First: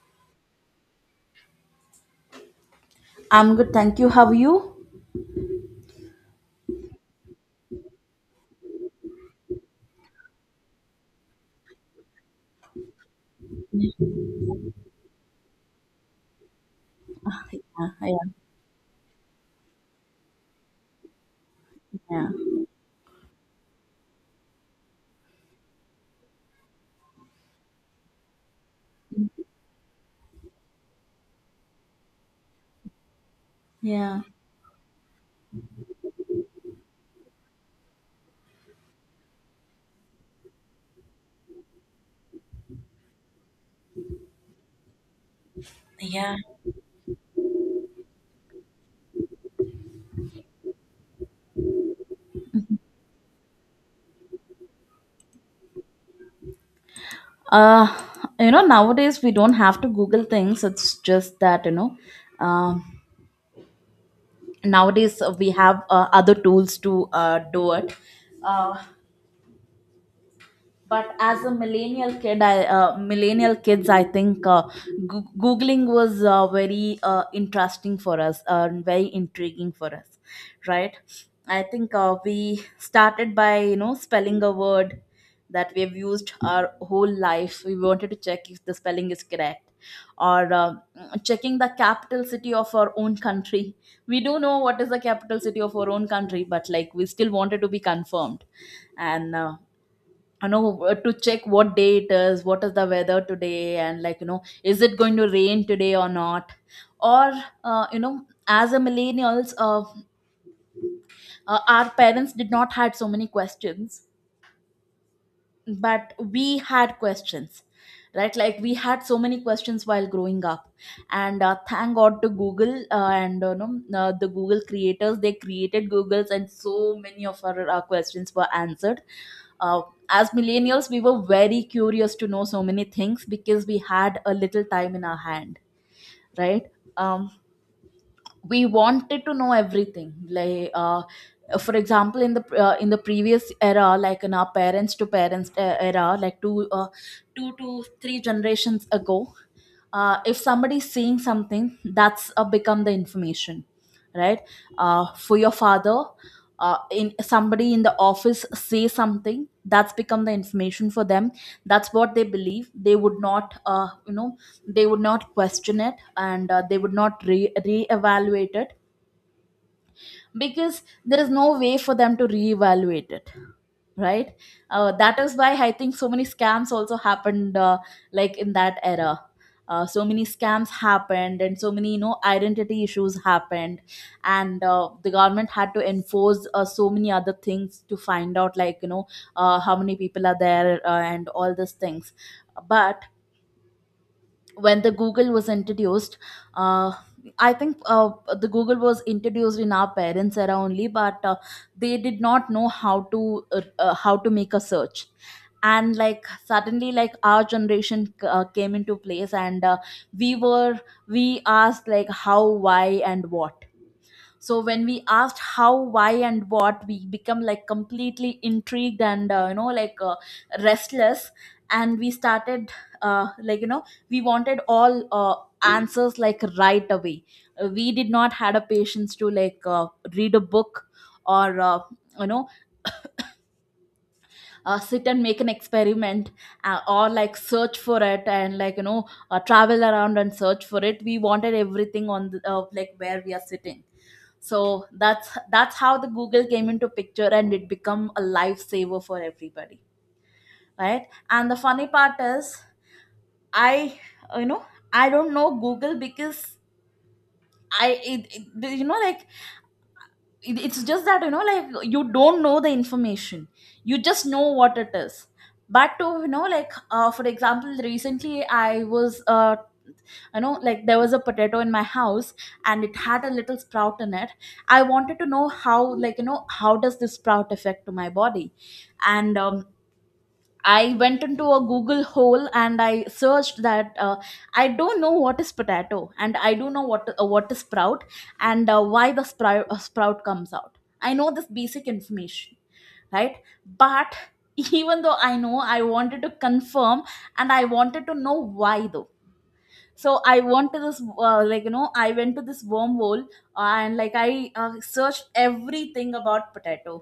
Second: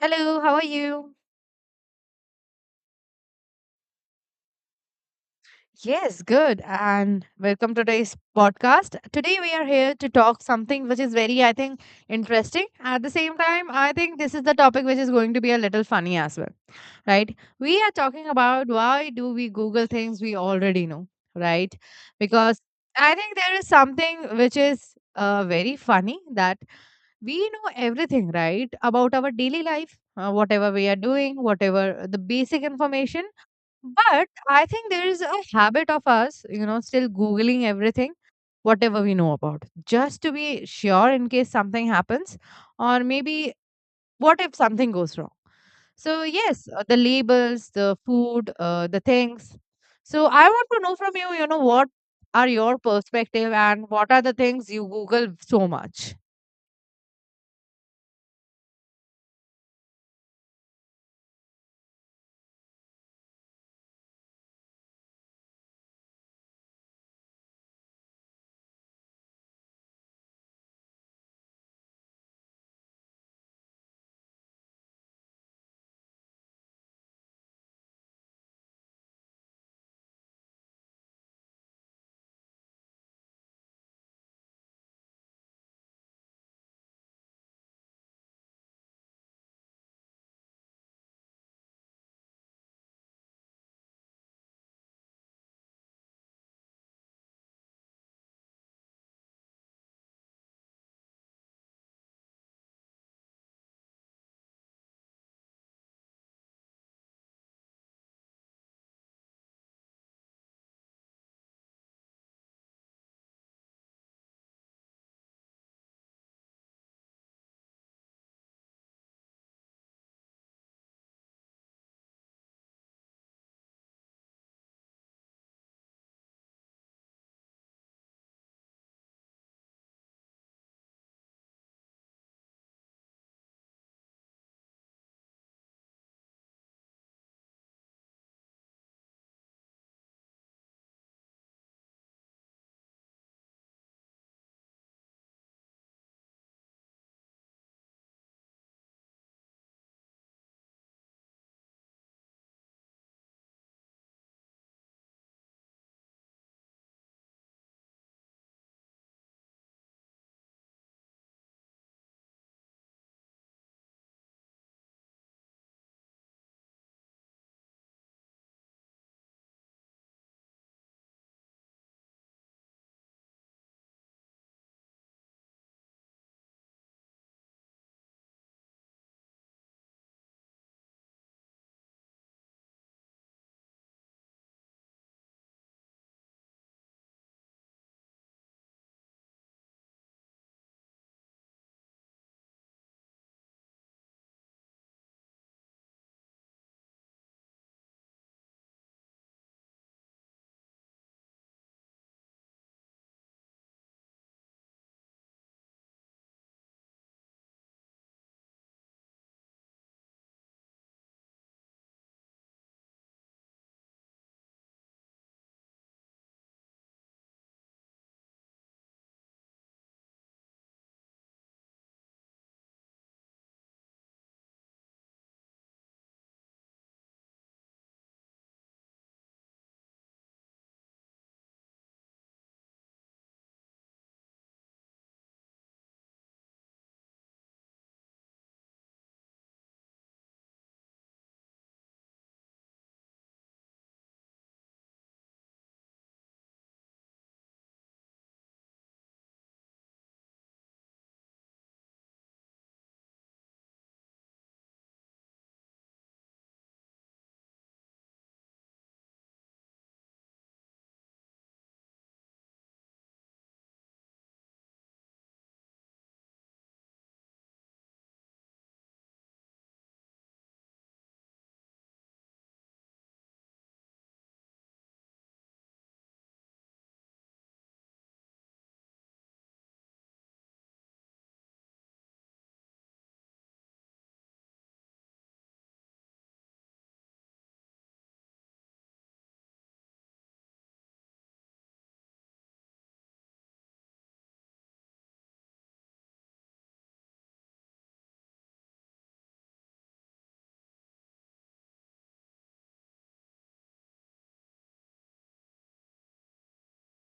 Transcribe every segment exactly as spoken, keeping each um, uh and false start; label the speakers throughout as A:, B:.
A: Hello, how are you?
B: I'm good, thank you. How are you?
A: Yes, good. And welcome to today's podcast. Today we are here to talk something which is very, I think, interesting. At the same time, I think this is the topic which is going to be a little funny as well, right? We are talking
B: Yeah,
A: about why do we Google things we already know, right?
B: yeah,
A: Because I think there is something which is uh, very funny that we know everything right about our daily life, uh, whatever we are doing, whatever the basic information.
B: yeah.
A: But I think there is a habit of us, you know, still Googling everything, whatever we know about, just to be sure in case something happens, or maybe what if something goes wrong. So,
B: Yeah.
A: yes, uh, the labels, the food, uh, the things. So, I want to know from you, you know, what are your perspective and what are the things you Google so much?
B: Uh, you know, nowadays we don't have to Google things. It's just that, you know, um, nowadays we have uh, other tools to uh, do it. Uh, but as a millennial kid I uh, millennial kids I think uh, goo- googling was uh, very uh, interesting for us, uh, very intriguing for us, right? I think uh, we started by, you know spelling a word that we have used our whole life. We wanted to check if the spelling is correct, or uh, checking the capital city of our own country. We do know what is the capital city of our own country, but like, we still wanted to be confirmed. And uh, you know uh, to check what day it is, what is the weather today, and like, you know is it going to rain today or not. Or uh, you know as a millennials, uh, uh, our parents did not had so many questions. But we had questions, right? Like, we had so many questions while growing up. And uh, thank god to google. Uh, and uh, No, uh, the google creators, they created googles, and so many of our uh, questions were answered. uh, as millennials, we were very curious to know so many things because we had a little time in our hand, right? um, we wanted to know everything, like uh, for example, in the uh, in the previous era, like in our parents to parents uh, era, like two uh, two to three generations ago, uh, if somebody's seeing something, that's uh, become the information, right? Uh, for your father, uh, in somebody in the office say something, that's become the information for them. That's what they believe. They would not uh, you know they would not question it. And uh, they would not re- re-evaluate it, because there is no way for them to re-evaluate it, right? Uh, that is why I think so many scams also happened, uh, like in that era. Uh, so many scams happened, and so many, you know identity issues happened. And uh, the government had to enforce uh, so many other things to find out, like, you know uh, how many people are there, uh, and all these things. But when the google was introduced, uh, I think uh, the google was introduced in our parents era only, but uh, they did not know how to, uh, uh, how to make a search. And like, suddenly, like, our generation uh, came into place. And uh, we were we asked like, how, why, and what. So when we asked how, why, and what, we become like completely intrigued. And uh, you know like uh, restless. And we started, uh, like you know we wanted all uh, answers like right away. Uh, we did not had a patience to, like, uh, read a book, or uh, you know uh, sit and make an experiment, uh, or like search for it, and like, you know uh, travel around and search for it. We wanted everything on the, uh, like where we are sitting. So that's that's how the google came into picture, and it become a lifesaver for everybody, right? And the funny part is, i you know i don't know google, because I it, it, you know like it- it's just that, you know like you don't know the information. You just know what it is, but to, you know like uh, for example, recently, I was uh, you know like there was a potato in my house, and it had a little sprout in it. I wanted to know how like you know how does this sprout affect to my body. And um, I went into a Google hole, and I searched that, uh, I don't know what is potato, and I do know what uh, what is sprout, and uh, why the sprout uh, sprout comes out. I know this basic information, right? But even though I know, I wanted to confirm, and I wanted to know why though. So I went to this uh, like you know I went to this wormhole, uh, and like, I uh, searched everything about potato,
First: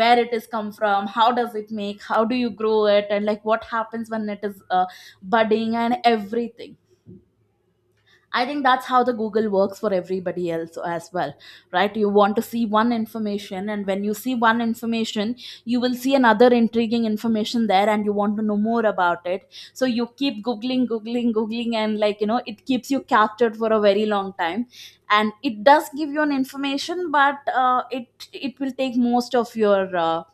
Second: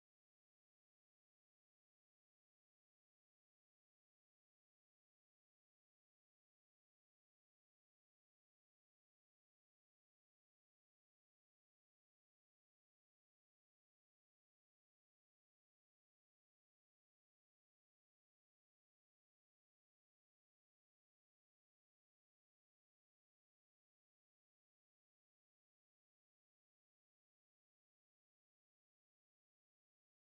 B: where it is come from, how does it make, how do you grow it, and like, what happens when it is uh, budding, and everything. I think that's how the Google works for everybody else as well, right? You want to see one information, and when you see one information, you will see another intriguing information there, and you want to know more about it. So you keep googling, googling, googling, and like, you know, it keeps you captured for a very long time, and it does give you an information, but uh, it it will take most of your uh,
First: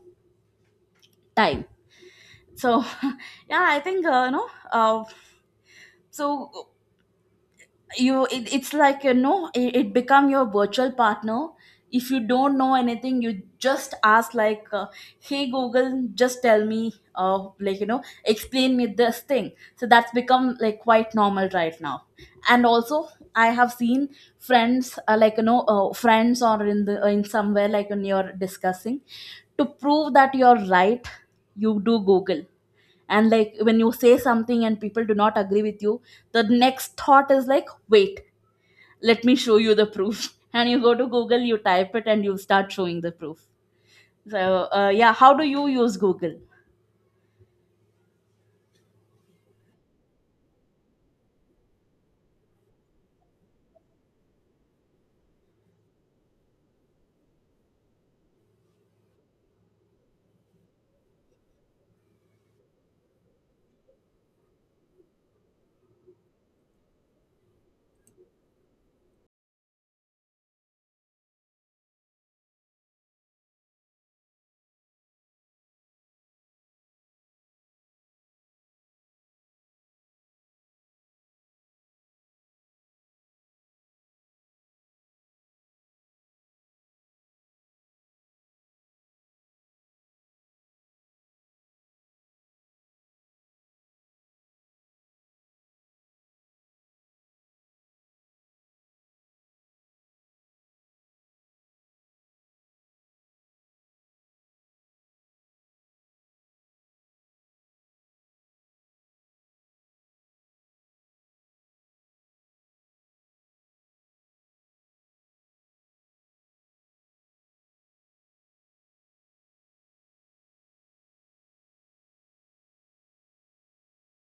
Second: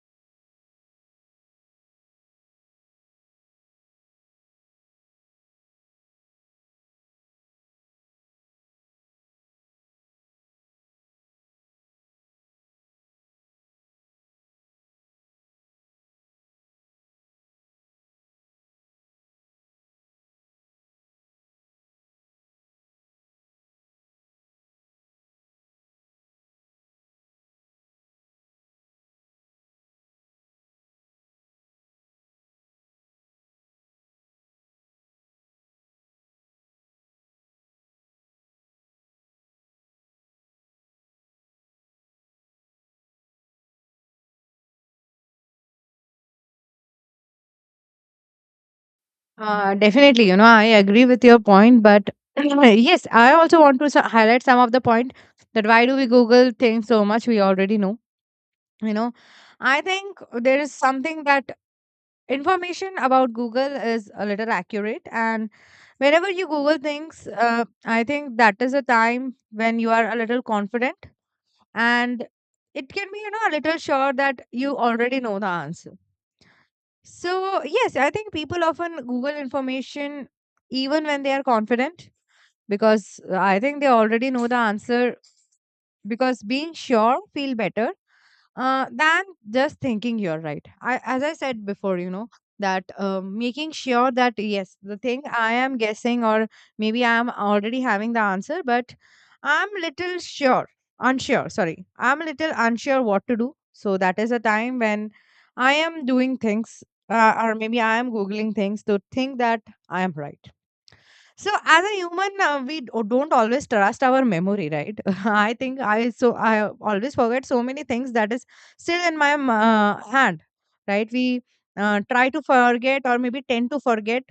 B: time. So yeah, I think. Uh, you know. Uh, so you it, it's like, you know it, it become your virtual partner. If you don't know anything, you just ask like, uh, hey google, just tell me, uh, like you know explain me this thing. So that's become like quite normal right now. And also, I have seen friends, uh, like you know uh, friends or in the in somewhere, like when you're discussing, to prove that you're right, you do google. And like, when you say something and people do not agree with you, the next thought is like, wait, let me show you the proof. And you go to google, you type it, and you start showing the proof. So, uh, yeah, how do you use google?
A: Uh, definitely, you know, I agree with your point, but yes, I also want to so- highlight some of the point that why do we Google things so much? We already know, you know. I think there is something that information about Google is a little accurate, and whenever you Google things, uh, I think that is a time when you are a little confident and it can be, you know, a little sure that you already know the answer. So, yes, I think people often Google information even when they are confident, because uh, I think they already know the answer, because being sure feel better uh, than just thinking you're right. I, as I said before, you know, that uh, making sure that yes, the thing I am guessing or maybe I am already having the answer, but I'm little sure, unsure, sorry, I'm a little unsure what to do. So that is a time when I am doing things, uh, or maybe I am googling things to think that I am right. So as a human, uh, we d- don't always trust our memory, right? I think I so I always forget so many things that is still in my m- uh, hand, right? We uh, try to forget or maybe tend to forget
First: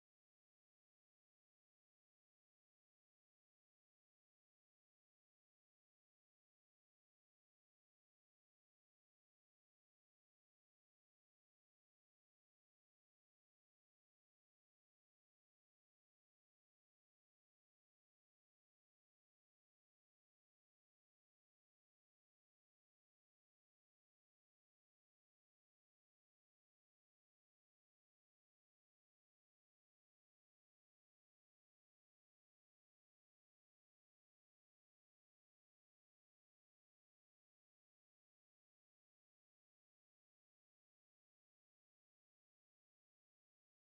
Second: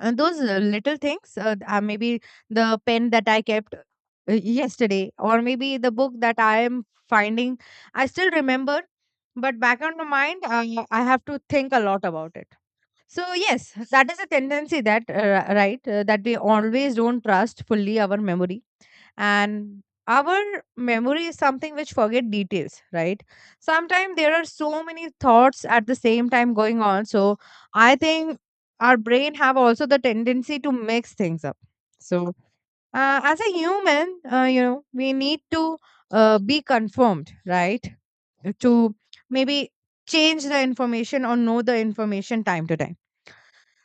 A: uh, those uh, little things. Uh, uh, maybe the pen that I kept uh, yesterday, or maybe the book that I am finding, I still remember. But back on the mind, I, I have to think a lot about it. So yes, that is a tendency that uh, right uh, that we always don't trust fully our memory, and our memory is something which forget details, right? Sometimes there are so many thoughts at the same time going on, so I think our brain have also the tendency to mix things up. So, uh, as a human, uh, you know, we need to uh, be confirmed, right? To maybe change the information or know the information time to time.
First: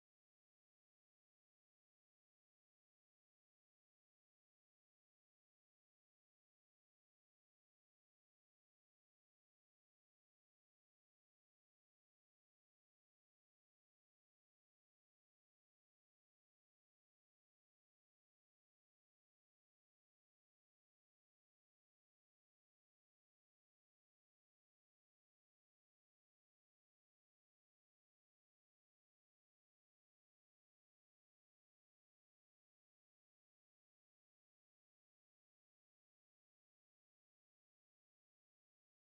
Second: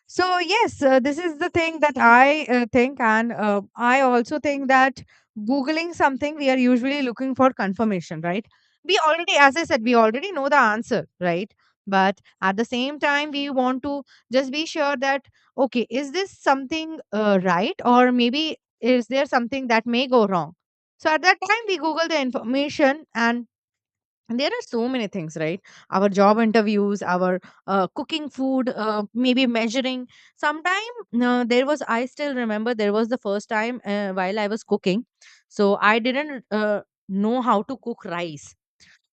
A: So yes, uh, this is the thing that I uh, think, and uh, I also think that googling something, we are usually looking for confirmation, right? We already, as I said, we already know the answer, right? But at the same time, we want to just be sure that, okay, is this something uh, right, or maybe is there something that may go wrong? So at that time, we Google the information. And and there are so many things, right? Our job interviews, our uh, cooking food, uh, maybe measuring. Sometime uh, there was, I still remember, there was the first time uh, while I was cooking, so I didn't uh, know how to cook rice.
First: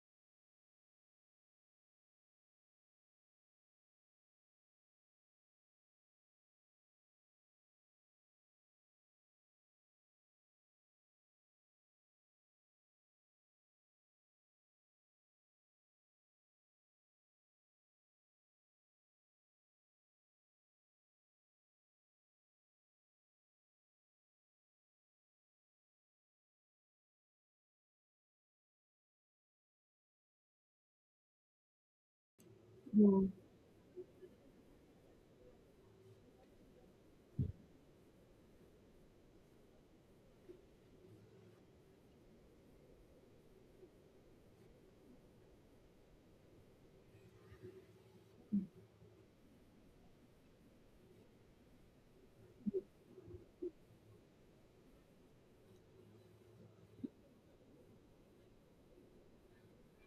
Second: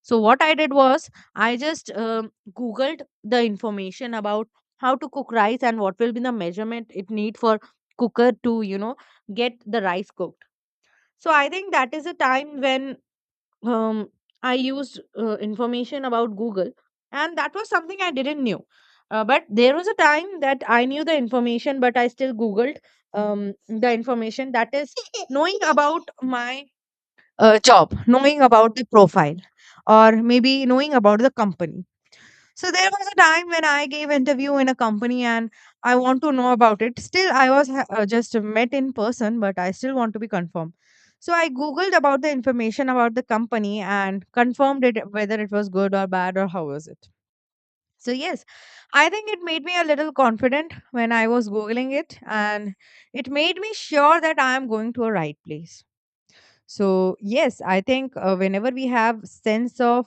A: So what I did was, I just um googled the information about how to cook rice and what will be the measurement it need for cooker to, you know, get the rice cooked. So I think that is a time when, um, I used uh, information about Google, and that was something I didn't knew. Uh, but there was a time that I knew the information, but I still Googled um, the information that is knowing about my uh, job, knowing about the profile, or maybe knowing about the company. So there was a time when I gave interview in a company, and I want to know about it. Still, I was ha- uh, just met in person, but I still want to be confirmed. So I googled about the information about the company and confirmed it whether it was good or bad or how was it. So yes, I think it made me a little confident when I was googling it, and it made me sure that I am going to a right place. So yes, I think uh, whenever we have sense of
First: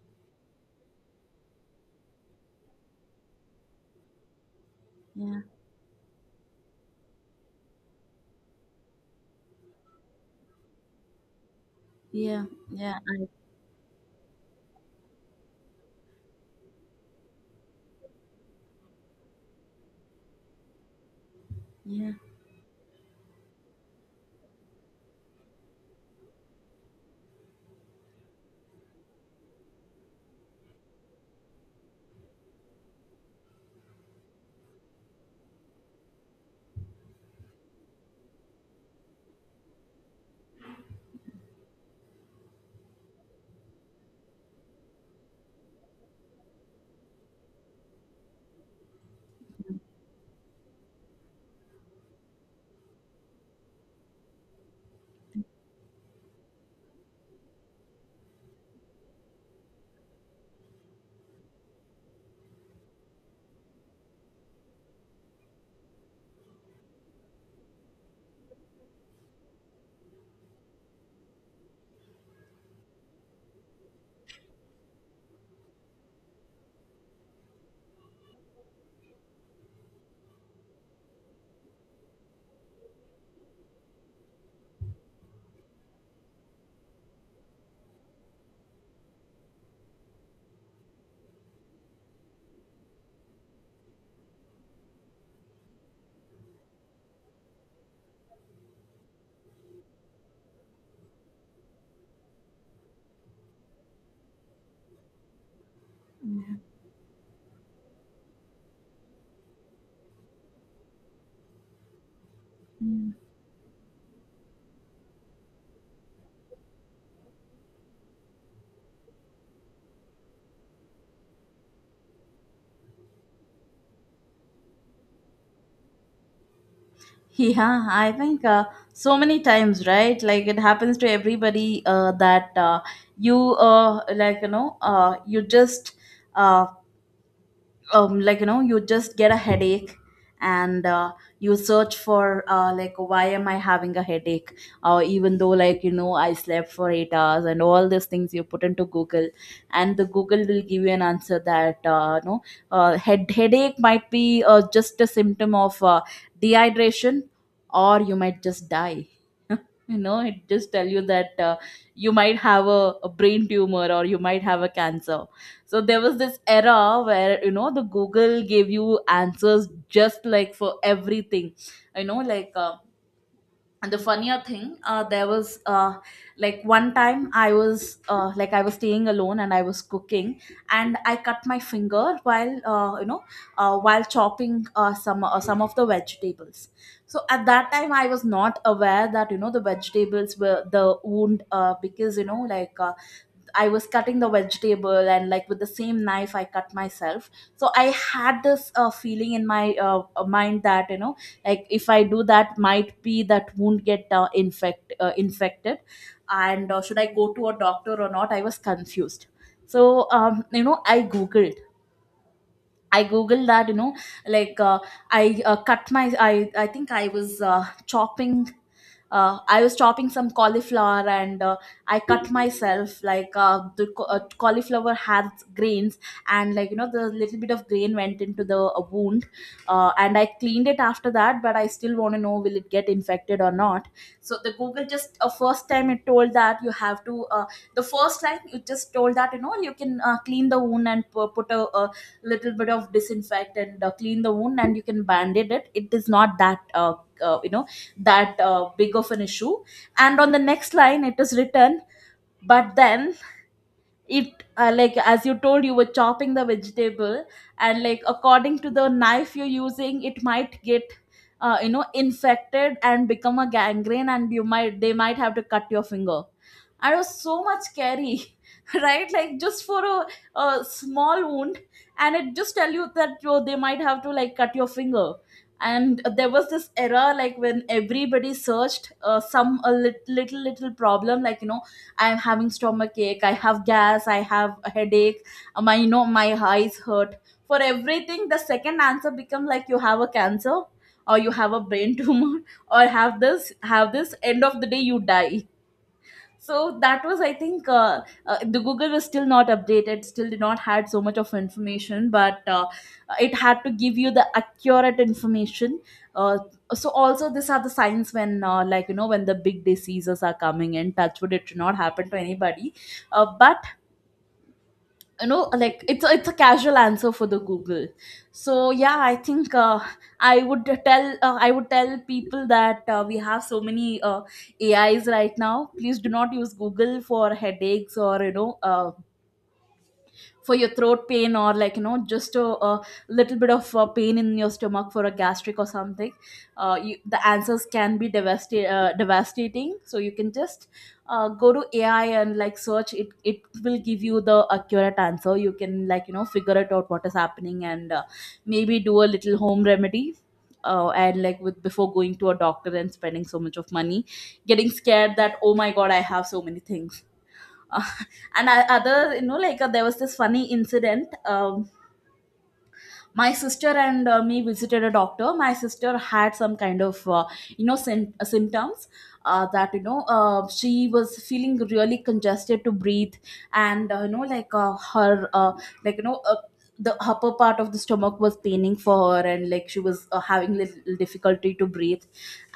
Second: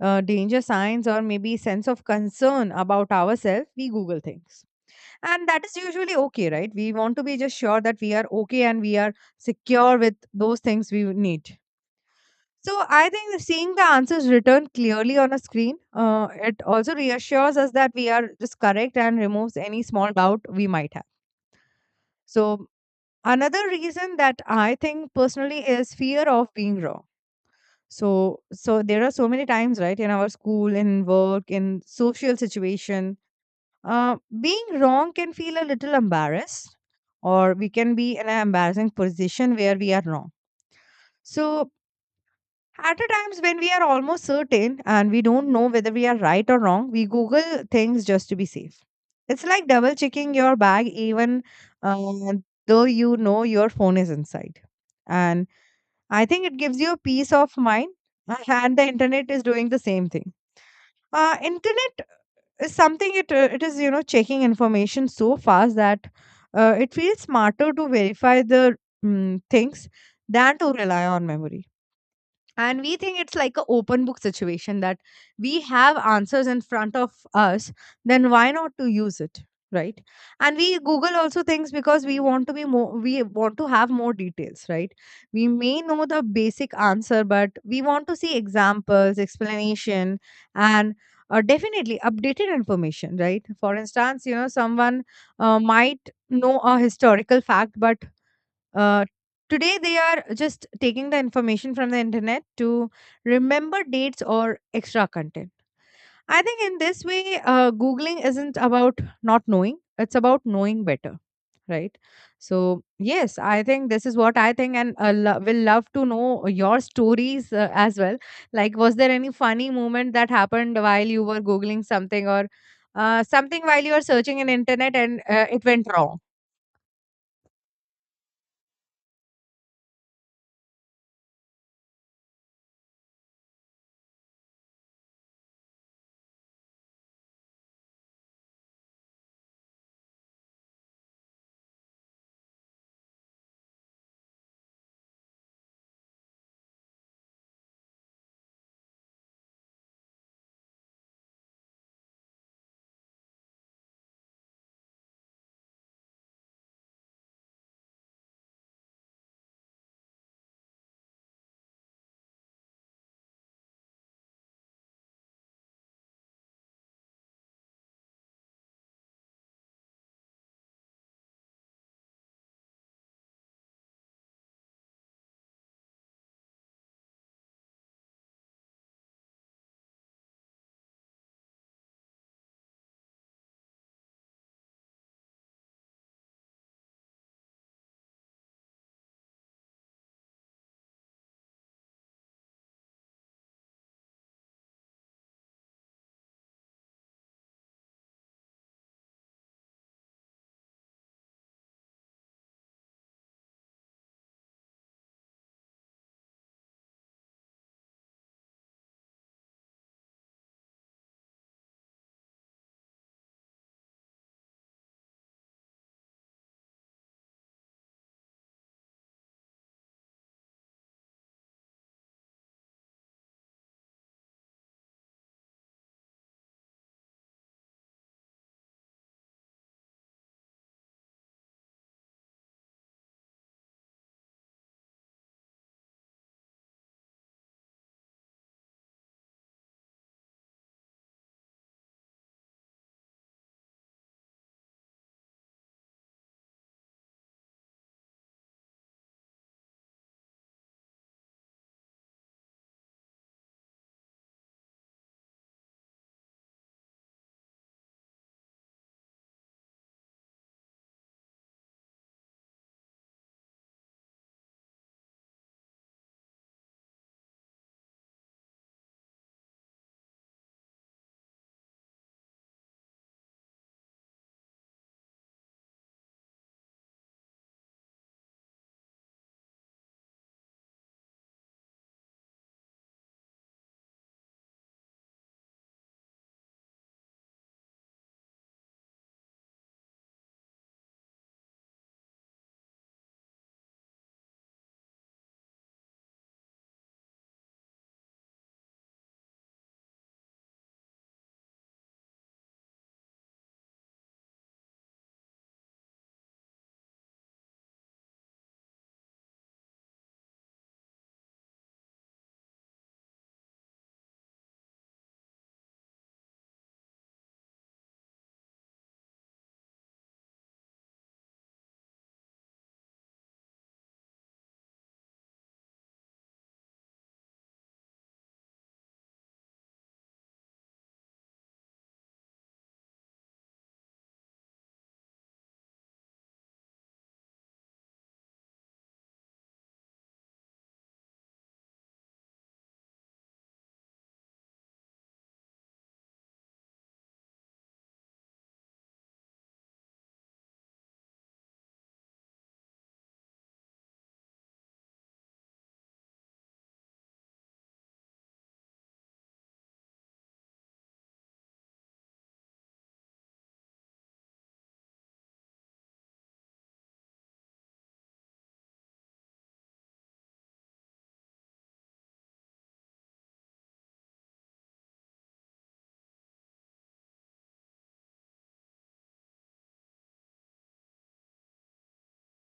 A: uh, danger signs or maybe sense of concern about ourselves, we google things,
B: Yeah,
A: and that is usually okay, right? We want to be just sure that we are okay and we are secure with those things we need.
B: yeah,
A: So
B: yeah, yeah.
A: I
B: I,
A: think that seeing the answers written clearly on a screen, uh, it also reassures us that we are just correct and removes any small doubt we might have.
B: yeah.
A: So another reason that I think personally is fear of being wrong. So so there are so many times, right, in our school, in work, in social situation, uh, being wrong can feel a little embarrassed, or we can be in an embarrassing position where we are wrong. So at the times when we are almost certain and we don't know whether we are right or wrong, we Google things just to be safe. It's like double checking your bag, even uh, though you know your phone is inside. And I think it gives you a peace of mind, and the internet is doing the same thing. Uh, internet is something, it uh, it is, you know, checking information so fast that uh, it feels smarter to verify the mm, things than to rely on memory. And we think it's like a open book situation that we have answers in front of us, then why not to use it, right? And we google also things because we want to be more, we want to have more details, right? We may know the basic answer, but we want to see examples, explanation, and uh, definitely updated information, right? For instance, you know, someone uh, might know a historical fact, but uh, today, they are just taking the information from the internet to remember dates or extra content. I think in this way, uh, Googling isn't about not knowing, it's about knowing better, right? So,
B: Mm.
A: yes, I think this is what I think, and uh, lo- will love to know your stories uh, as well. Like, was there any funny moment that happened while you were Googling something, or uh, something while you were searching in internet and uh, it went wrong?
B: Yeah, I think, uh, so many times, right? Like, it happens to everybody, uh, that uh, you uh, like you know uh, you just uh, um, like you know you just get a headache. And uh, you search for, uh, like, why am I having a headache, or even though, like, you know I slept for eight hours and all these things, you put into google. And the google will give you an answer that, uh, no, uh, head headache might be, uh, just a symptom of uh, dehydration, or you might just die. You know it just tell you that, uh, you might have a, a brain tumor, or you might have a cancer. So there was this era where, you know the Google gave you answers just like for everything, you know, like uh, and the funnier thing, uh, there was, uh, like one time I was uh, like I was staying alone and I was cooking, and I cut my finger while, uh, you know uh, while chopping, uh, some uh, some of the vegetables. So at that time, I was not aware that, you know the vegetables were the wound, uh, because you know like. Uh, I was cutting the vegetable, and like, with the same knife, I cut myself. So I had this uh, feeling in my, uh, uh, mind that, you know like if I do that, might be that wound get, uh, infect uh, infected. And uh, should I go to a doctor or not, I was confused. So, um, you know I googled I googled that, you know, like uh, I uh, cut my, I, I think I was, uh, chopping, uh, I was chopping some cauliflower, and uh, I cut myself. Like, uh, the ca- uh, cauliflower has grains, and like, you know, the little bit of grain went into the uh, wound, uh, and I cleaned it after that, but I still want to know, will it get infected or not? So the Google just uh, first time it told that you have to, uh, the first line you just told that, you know, you can uh, clean the wound and pu- put a, a little bit of disinfect and uh, clean the wound and you can bandage it. It is not that uh, uh, you know that uh, big of an issue. And on the next line it is written, but then it uh, like as you told, you were chopping the vegetable, and like according to the knife you're using, it might get uh, you know infected and become a gangrene, and you might they might have to cut your finger. And it was so much scary right, like just for a, a small wound, and it just tell you that you, they might have to like cut your finger. And there was this era, like when everybody searched uh, some a lit- little little problem, like you know, I am having stomach ache, I have gas, I have a headache, uh, my you know my eyes hurt. For everything the second answer become like, you have a cancer, or you have a brain tumor or have this, have this, end of the day you die. So that was, I think, uh, uh, the Google was still not updated, still did not had so much of information, but uh, it had to give you the accurate information. uh, so also these are the signs when, uh, like you know, when the big diseases are coming, in touch wood it should not happen to anybody. Uh, but you know, like it's a, it's a casual answer for the Google. So yeah, I think, uh, i would tell uh, i would tell people that uh, we have so many uh, AIs right now. Please do not use Google for headaches, or you know, uh, for your throat pain, or like you know, just a, a little bit of uh, pain in your stomach for a gastric or something. Uh, you, the answers can be devasti- uh, devastating, so you can just uh, go to AI and like search it. It will give you the accurate answer, you can like you know figure it out what is happening, and uh, maybe do a little home remedy, uh, and like with before going to a doctor and spending so much of money, getting scared that, oh my god, I have so many things. uh, and I, other you know, like uh, there was this funny incident. Um, my sister and uh, me visited a doctor. My sister had some kind of uh, you know sym- uh, symptoms uh, that, you know, uh, she was feeling really congested to breathe, and uh, you know like uh, her uh, like you know uh, the upper part of the stomach was paining for her, and like she was uh, having little difficulty to breathe.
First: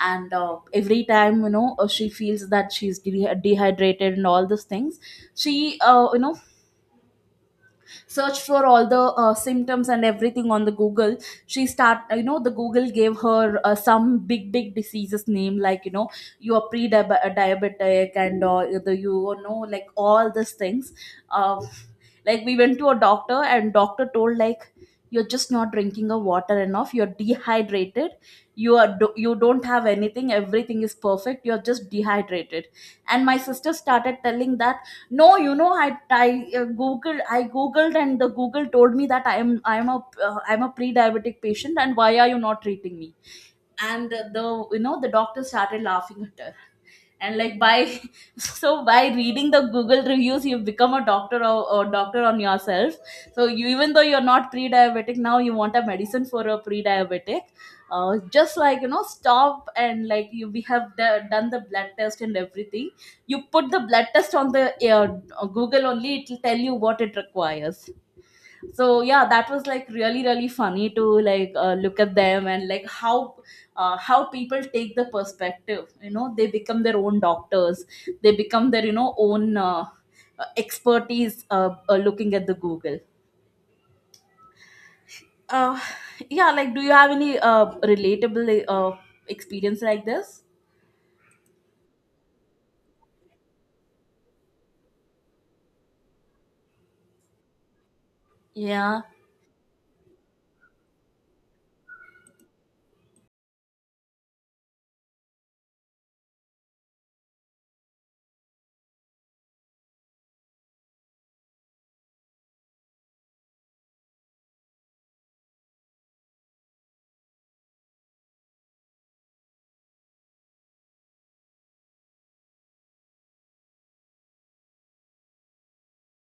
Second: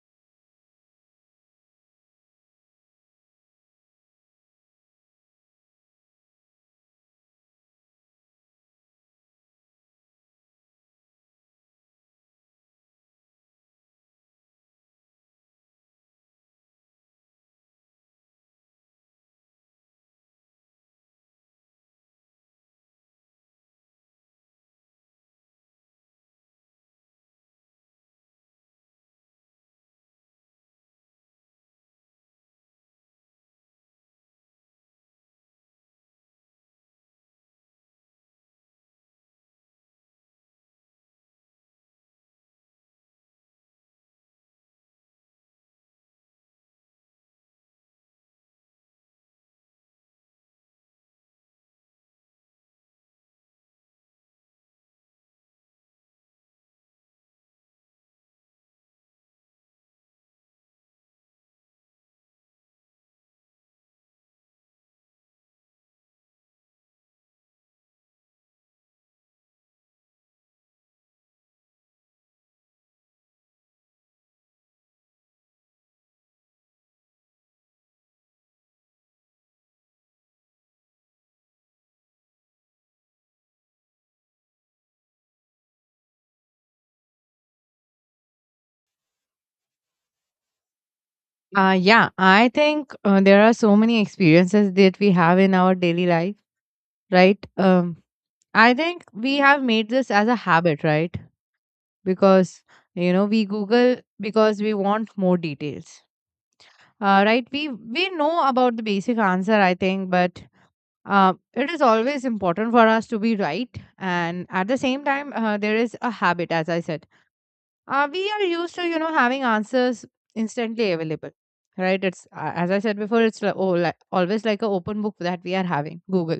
B: And uh, every time, you know uh, she feels that she's de- dehydrated and all these things. She uh, you know searched for all the uh, symptoms and everything on the Google. She start you know The Google gave her uh, some big big diseases name, like you know, you are pre-diabetic and uh, the, you know like all these things. uh, like we went to a doctor and doctor told, like, you're just not drinking a water enough, you're dehydrated. You are do- you don't have anything, everything is perfect, you're just dehydrated. And my sister started telling that, no, you know, I I uh, googled, I googled, and the Google told me that I am I am a uh, I am a pre-diabetic patient, and why are you not treating me? And the you know the doctor started laughing, and like by so by reading the Google reviews, you've become a doctor, or, or doctor on yourself. So you, even though you're not pre-diabetic now, you want a medicine for a pre-diabetic. Uh, just like you know, stop. And like you we have d- done the blood test and everything. You put the blood test on the uh, Google only, it will tell you what it requires. So yeah, that was like really really funny, to like uh, look at them and like how uh, how people take the perspective. You know, they become their own doctors, they become their you know own uh, uh, expertise, uh, uh, looking at the Google. uh, yeah, like, do you have any uh, relatable uh, experience like this?
A: Uh, yeah, I think uh, there are so many experiences that we have in our daily life, right? Um, I
B: Yeah,
A: think we have made this as a habit, right? Because, you know, we Google because we want more details, uh, right? We we know about the basic answer, I think, but uh, it is always important for us to be right, and at the same time, uh, there is a habit, as I said, uh, we are used to, you know, having answers instantly available, right? it's uh, As I said before, it's like, oh, like, always like an open book that we are having Google,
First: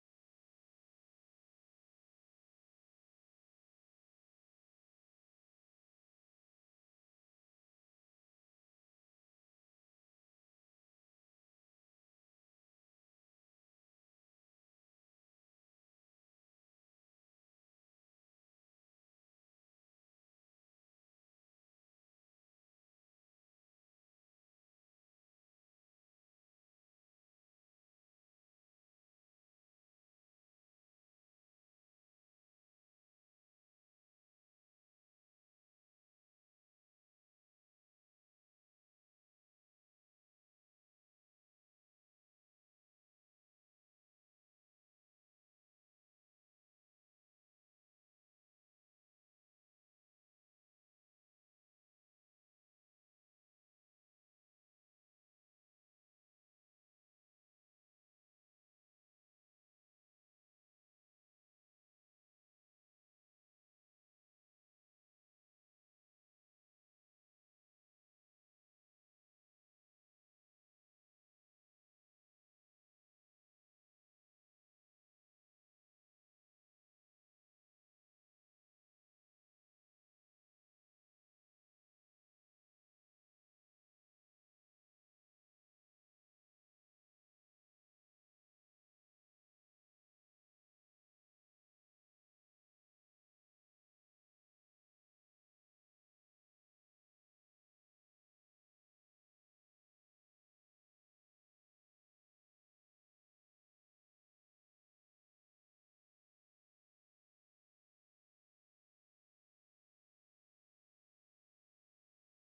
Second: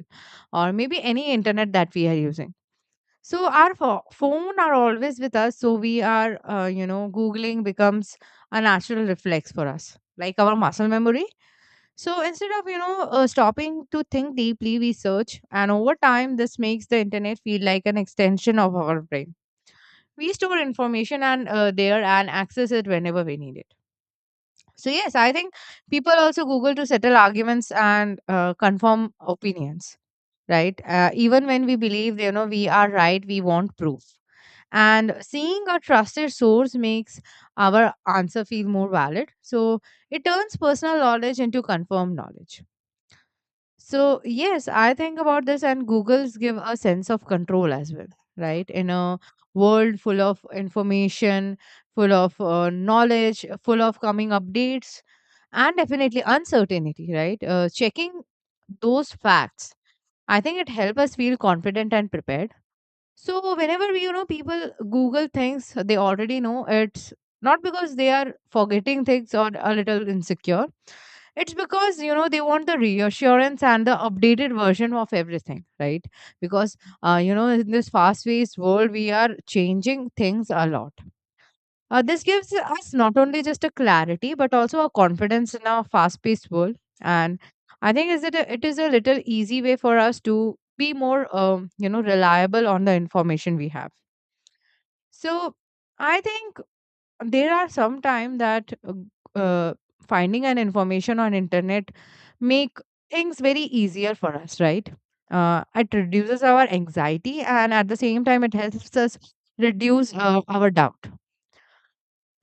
A: or maybe any internet that we are using. So our pho- phone are always with us, so we are, uh, you know, googling becomes a natural reflex for us, like our muscle memory. So instead of, you know, uh, stopping to think deeply, we search, and over time this makes the internet feel like an extension of our brain. We store information and uh, there and access it whenever we need it. So yes, I think people also google to settle arguments and uh, confirm opinions, right? Uh, even when we believe, you know, we are right, we want proof, and seeing a trusted source makes our answer feel more valid, so it turns personal knowledge into confirmed knowledge. So yes, I think about this, and Google's give a sense of control as well, right? In a world full of information, full of uh, knowledge, full of coming updates, and definitely uncertainty, right? Uh, checking those facts, I think it helps us feel confident and prepared. So whenever we, you know, people Google things they already know, it's not because they are forgetting things or a little insecure. It's because, you know, they want the reassurance and the updated version of everything, right? Because, uh, you know, in this fast paced world, we are changing things a lot. Uh, this gives us not only just a clarity, but also a confidence in our fast-paced world. And I think is it a, it is a little easy way for us to be more, um, you know, reliable on the information we have. So I think there are some time that uh, uh, finding an information on internet make things very easier for us, right? Uh, it reduces our anxiety, and at the same time, it helps us reduce uh, our doubt.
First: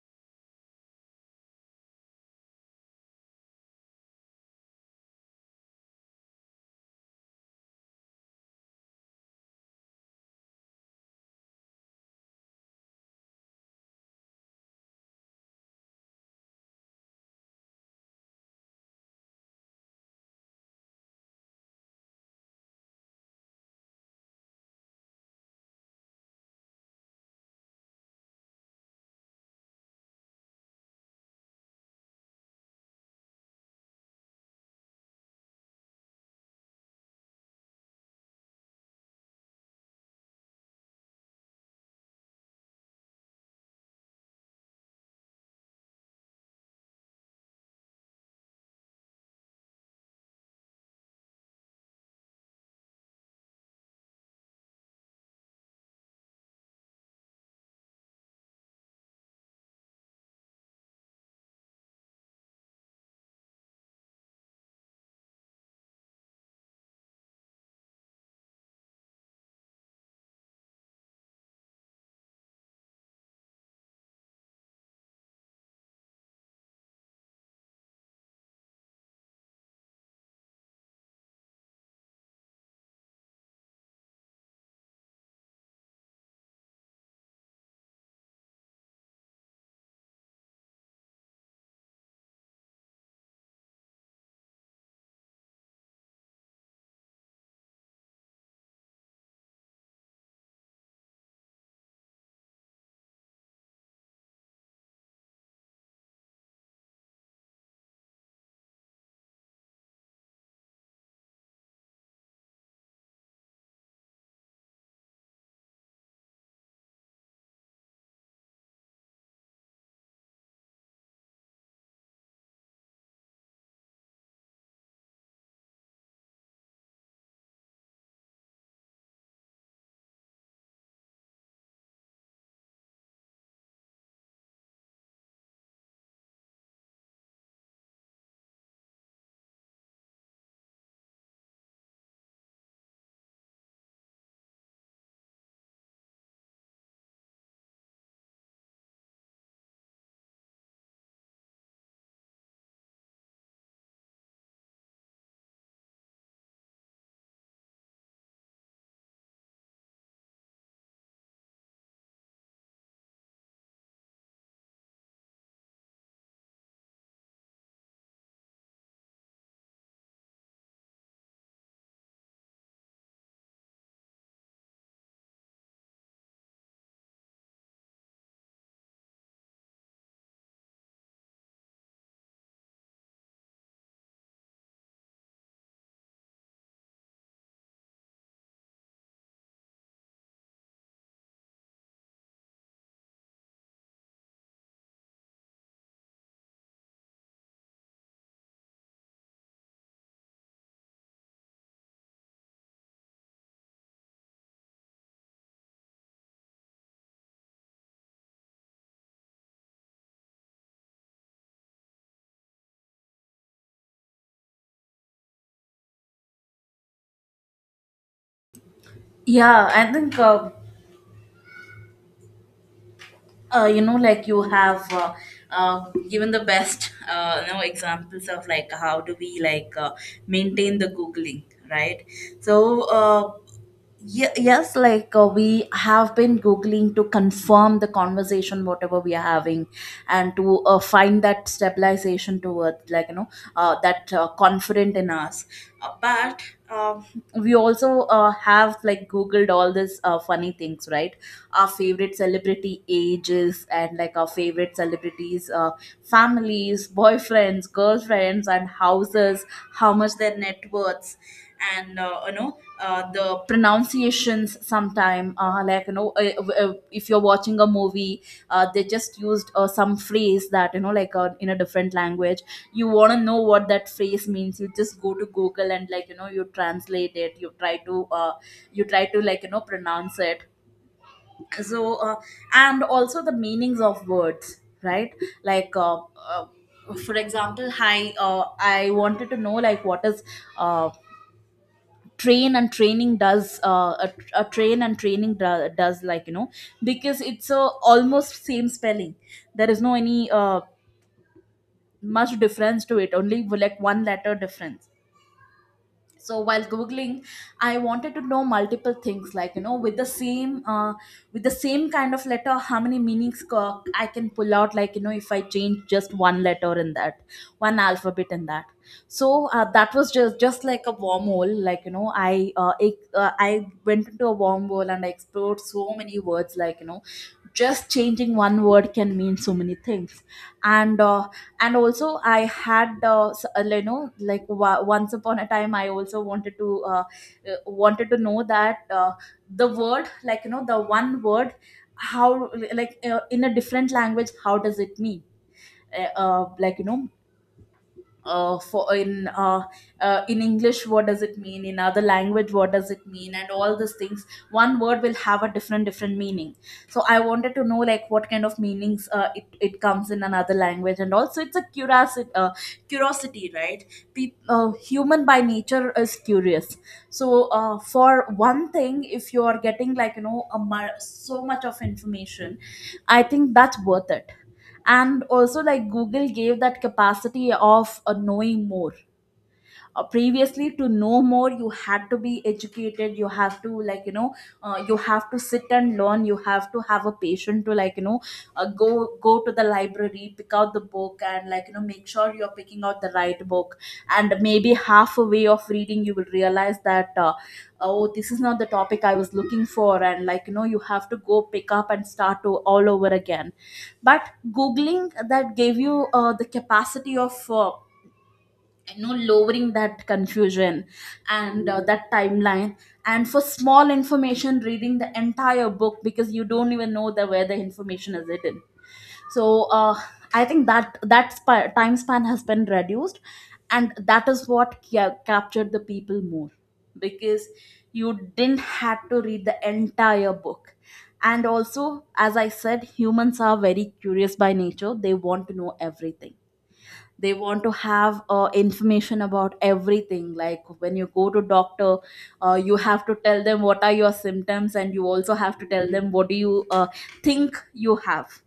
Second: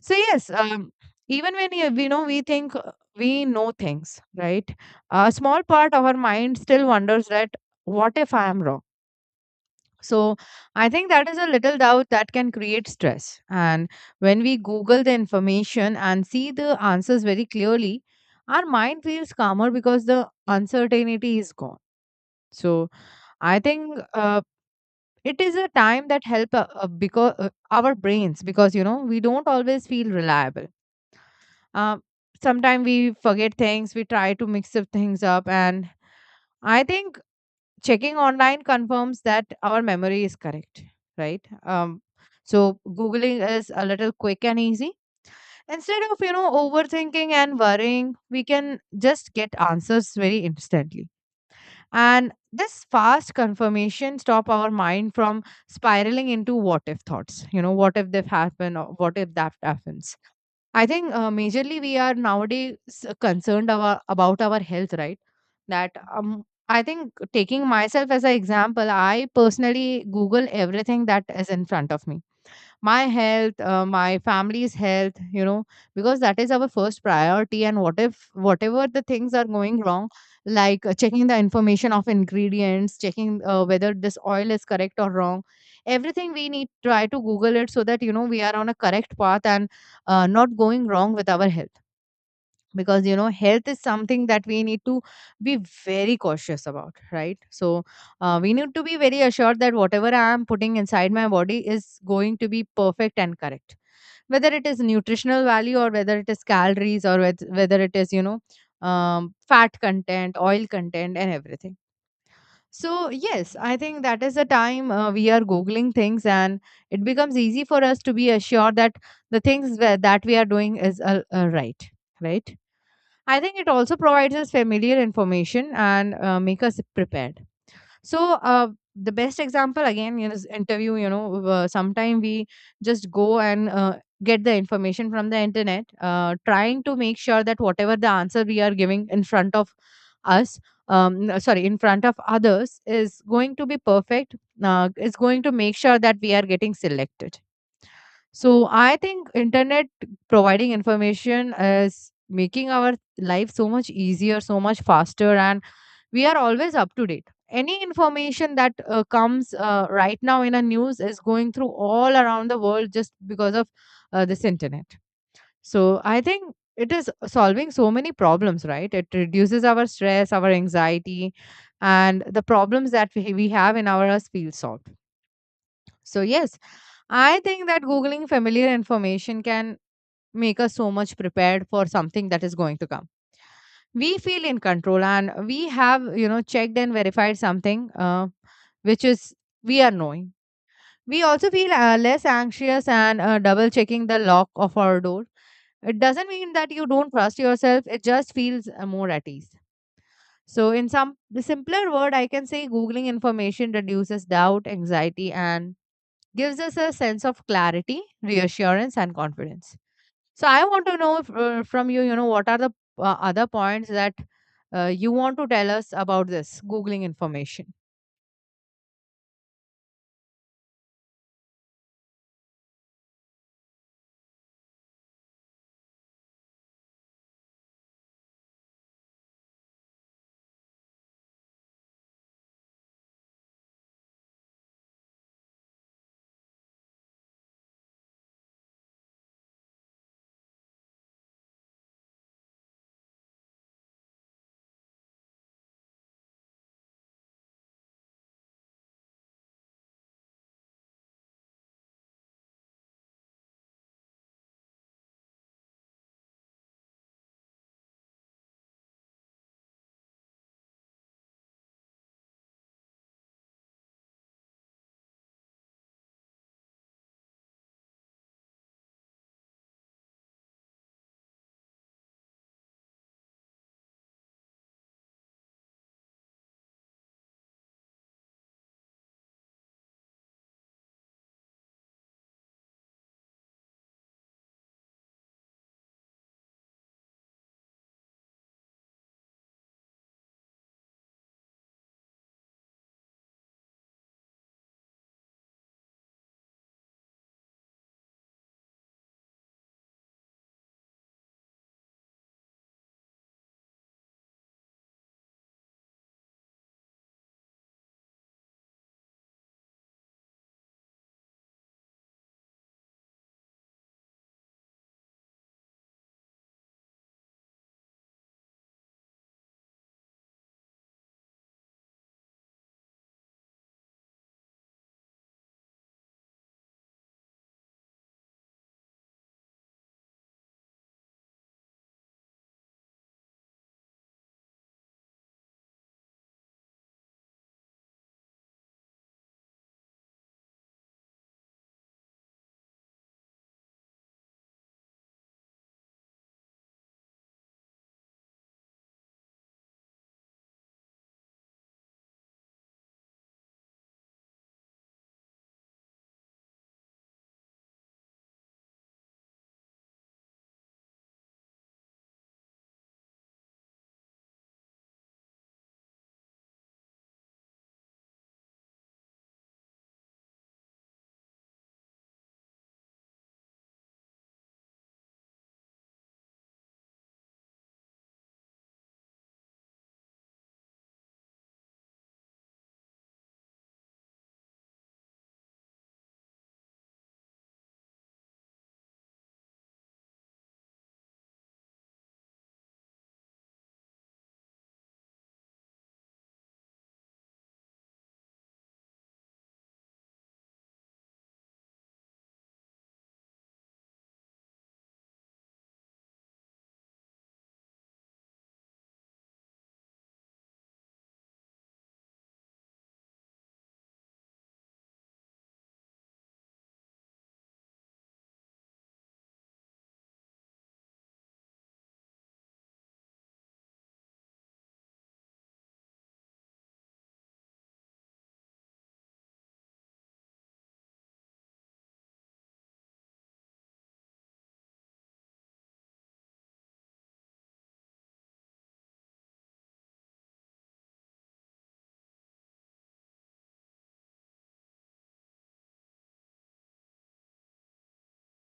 A: So yes, um, even when you, we know we think uh, we know things, right? A small part of our mind still wonders that what if I am wrong. So I think that is a little doubt that can create stress. And when we Google the information and see the answers very clearly, our mind feels calmer because the uncertainty is gone. So I think uh, it is a time that help uh, uh, because uh, our brains, because you know we don't always feel reliable, uh, sometimes we forget things, we try to mix up things up, and I think checking online confirms that our memory is correct, right. Um, so googling is a little quick and easy, instead of, you know, overthinking and worrying, we can just get answers very instantly. And this fast confirmation stop our mind from spiraling into what if thoughts, you know, what if this happened or what if that happens. I think uh, majorly we are nowadays uh, concerned about, about our health, right? That um, I think taking myself as an example, I personally Google everything that is in front of me, my health, uh, my family's health, you know, because that is our first priority, and what if whatever the things are going wrong, like uh, checking the information of ingredients, checking uh, whether this oil is correct or wrong, everything we need try to google it, so that you know we are on a correct path and uh, not going wrong with our health, because you know health is something that we need to be very cautious about, right? So uh, we need to be very assured that whatever I am putting inside my body is going to be perfect and correct, whether it is nutritional value, or whether it is calories, or wheth- whether it is, you know, um, fat content, oil content, and everything. So yes, I think that is the time uh, we are googling things, and it becomes easy for us to be assured that the things where, that we are doing is uh, uh, right, right. I think it also provides us familiar information and uh, make us prepared. So uh, the best example again is interview. You know, uh, sometime we just go and uh, get the information from the internet, uh, trying to make sure that whatever the answer we are giving in front of us, um, no, sorry, in front of others, is going to be perfect. Uh, is going to make sure that we are getting selected. So I think internet providing information is making our life so much easier, so much faster, and we are always up to date. Any information that uh, comes uh, right now in a news is going through all around the world just because of uh, this internet. So I think it is solving so many problems, right? It reduces our stress, our anxiety, and the problems that we we have in our us feel solved. So yes, I think that Googling familiar information can make us so much prepared for something that is going to come. We feel in control, and we have, you know, checked and verified something uh, which is we are knowing. We also feel uh, less anxious, and uh, double checking the lock of our door, it doesn't mean that you don't trust yourself, it just feels uh, more at ease. So in some the simpler word I can say googling information reduces doubt, anxiety, and gives us a sense of clarity, reassurance, and confidence. So I want to know if, uh, from you, you know, what are the uh, other points that uh, you want to tell us about this Googling information?
B: yeah, I think, uh, uh, you know, like you have uh, uh, given the best, uh, you know, examples of like how do we like uh, maintain the googling, right? So. Uh, Ye- yes, like uh, we have been googling to confirm the conversation whatever we are having, and to uh, find that stabilization towards, like you know, uh, that uh, confident in us, uh, but um we also uh, have like googled all these uh, funny things, right? Our favorite celebrity ages, and like our favorite celebrities uh, families, boyfriends, girlfriends, and houses, how much their net worths. And uh, you know uh, the pronunciations sometime, uh, like you know uh, uh, if you're watching a movie, uh, they just used uh, some phrase that you know, like uh, in a different language, you want to know what that phrase means, you just go to Google and like you know, you translate it, you try to uh, you try to like you know pronounce it. So uh, and also the meanings of words, right? Like uh, uh, for example, hi, uh, I wanted to know, like, what is uh, train and training does, uh, a, a train and training do, does, like you know, because it's a almost same spelling. There is no any uh, much difference to it, only like one letter difference. So while googling, I wanted to know multiple things, like you know, with the same uh, with the same kind of letter, how many meanings co- I can pull out, like you know, if I change just one letter in that, one alphabet in that. So uh, that was just just like a wormhole, like you know, i uh, ex- uh, i went into a wormhole and I explored so many words, like you know, just changing one word can mean so many things. And uh, and also I had uh, s- uh, you know like wa- once upon a time, I also wanted to uh, uh, wanted to know that, uh, the word, like you know, the one word, how like uh, in a different language how does it mean. Uh, uh, like you know uh, for in uh, uh, In English, what does it mean? In other language, what does it mean? And all these things. One word will have a different different meaning. So I wanted to know, like, what kind of meanings uh, it it comes in another language, and also it's a curiosity, uh, curiosity, right? Peop uh, Human by nature is curious. So uh, for one thing, if you are getting, like you know, a, mu- so much of information, I think that's worth it. And also like Google gave that capacity of uh, knowing more. Uh, previously to know more, you had to be educated, you have to like you know, uh, you have to sit and learn, you have to have a patient to like you know, uh, go go to the library, pick out the book, and like you know, make sure you're picking out the right book. And maybe halfway of reading you will realize that, uh, oh, this is not the topic I was looking for, and like you know, you have to go pick up and start to all over again. But googling that gave you uh, the capacity of uh, you know lowering that confusion, and uh, that timeline, and for small information reading the entire book because you don't even know the where the information is hidden. So uh, I think that that spa- time span has been reduced, and that is what ca- captured the people more, because you didn't have to read the entire book. And also, as I said, humans are very curious by nature, they want to know everything, they want to have uh, information about everything. Like when you go to doctor, uh, you have to tell them what are your symptoms, and you also have to tell them what do you uh, think you have,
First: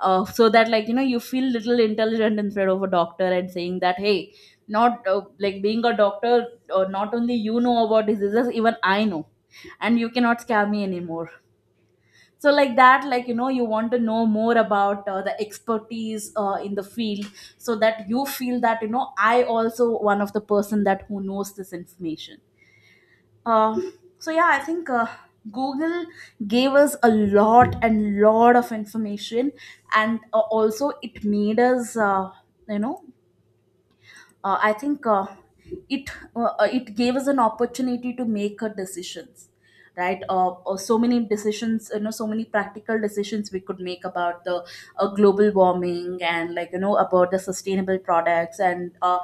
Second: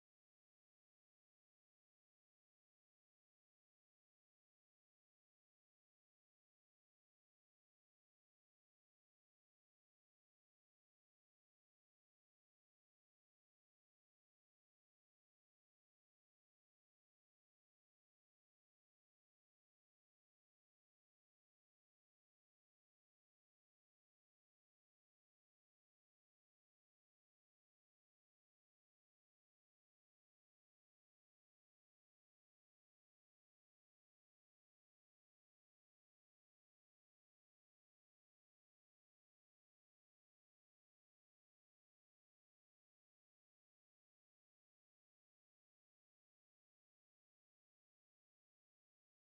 B: uh, so that, like you know, you feel little intelligent in front of a doctor and saying that, hey, not uh, like being a doctor, uh, not only you know about diseases, even I know, and you cannot scare me anymore. So like that, like you know, you want to know more about uh, the expertise uh, in the field, so that you feel that, you know, I also one of the person that who knows this information. uh, so yeah, I think uh, Google gave us a lot and lot of information, and uh, also it made us, uh, you know uh, I think uh, it uh, uh, it gave us an opportunity to make our decisions, right? Uh, uh, so many decisions, you know, so many practical decisions we could make about the uh, global warming, and like you know, about the sustainable products, and uh,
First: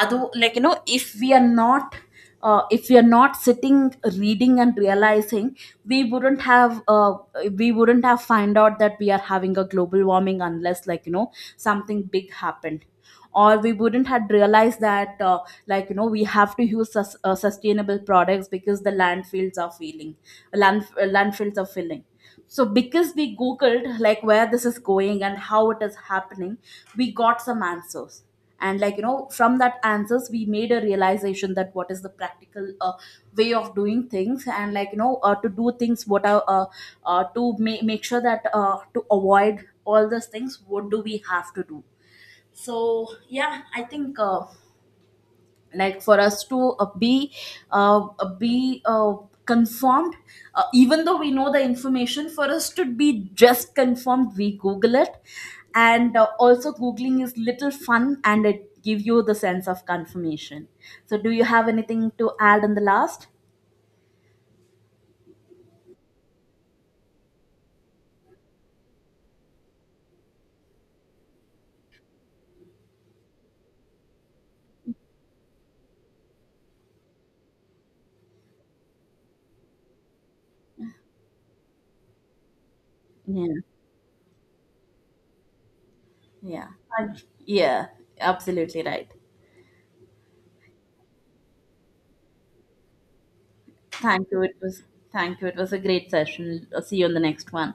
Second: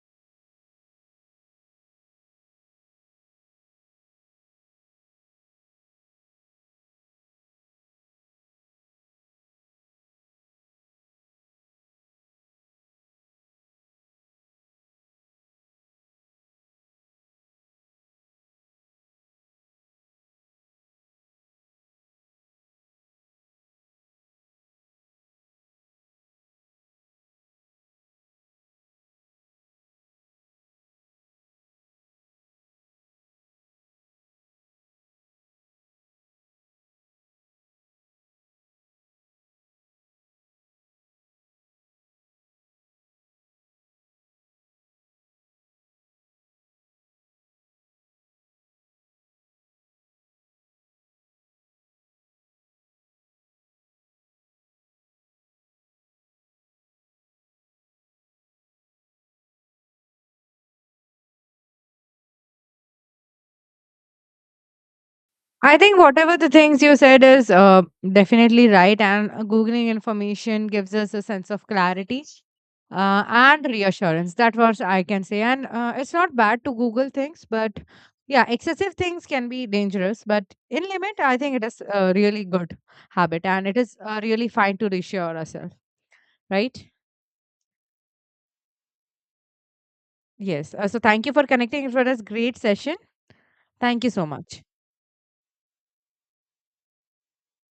B: other, like you know, if we are not uh, if we are not sitting reading and realizing, we wouldn't have uh, we wouldn't have find out that we are having a global warming, unless like you know, something big happened. Or we wouldn't had realized that, uh, like you know we have to use sus- uh, sustainable products, because the landfills are filling, land- uh, landfills are filling. So because we googled like where this is going and how it is happening, we got some answers, and like you know, from that answers we made a realization that what is the practical uh, way of doing things, and like you know, uh, to do things, what are uh, uh, to ma- make sure that, uh, to avoid all those things, what do we have to do. So yeah, I think, uh, like, for us to uh, be uh, uh, be uh, confirmed, uh, even though we know the information, for us to be just confirmed, we google it. And uh, also googling is little fun and it give you the sense of confirmation. So do you have anything to add in the last?
A: I think whatever the things you said is uh, definitely right, and uh, googling information gives us a sense of clarity uh, and reassurance. That was I can say, and uh, it's not bad to Google things, but yeah, excessive things can be dangerous. But in limit, I think it is a really good habit,
B: Yeah,
A: and it is uh, really fine to reassure ourselves,
B: yeah.
A: right?
B: Thank- yeah. Absolutely right.
A: Yes. Uh, so thank you for connecting. It was a great session. Thank you so
B: thank you it
A: much.
B: was Thank you, it was a great session. I'll see you in the next one.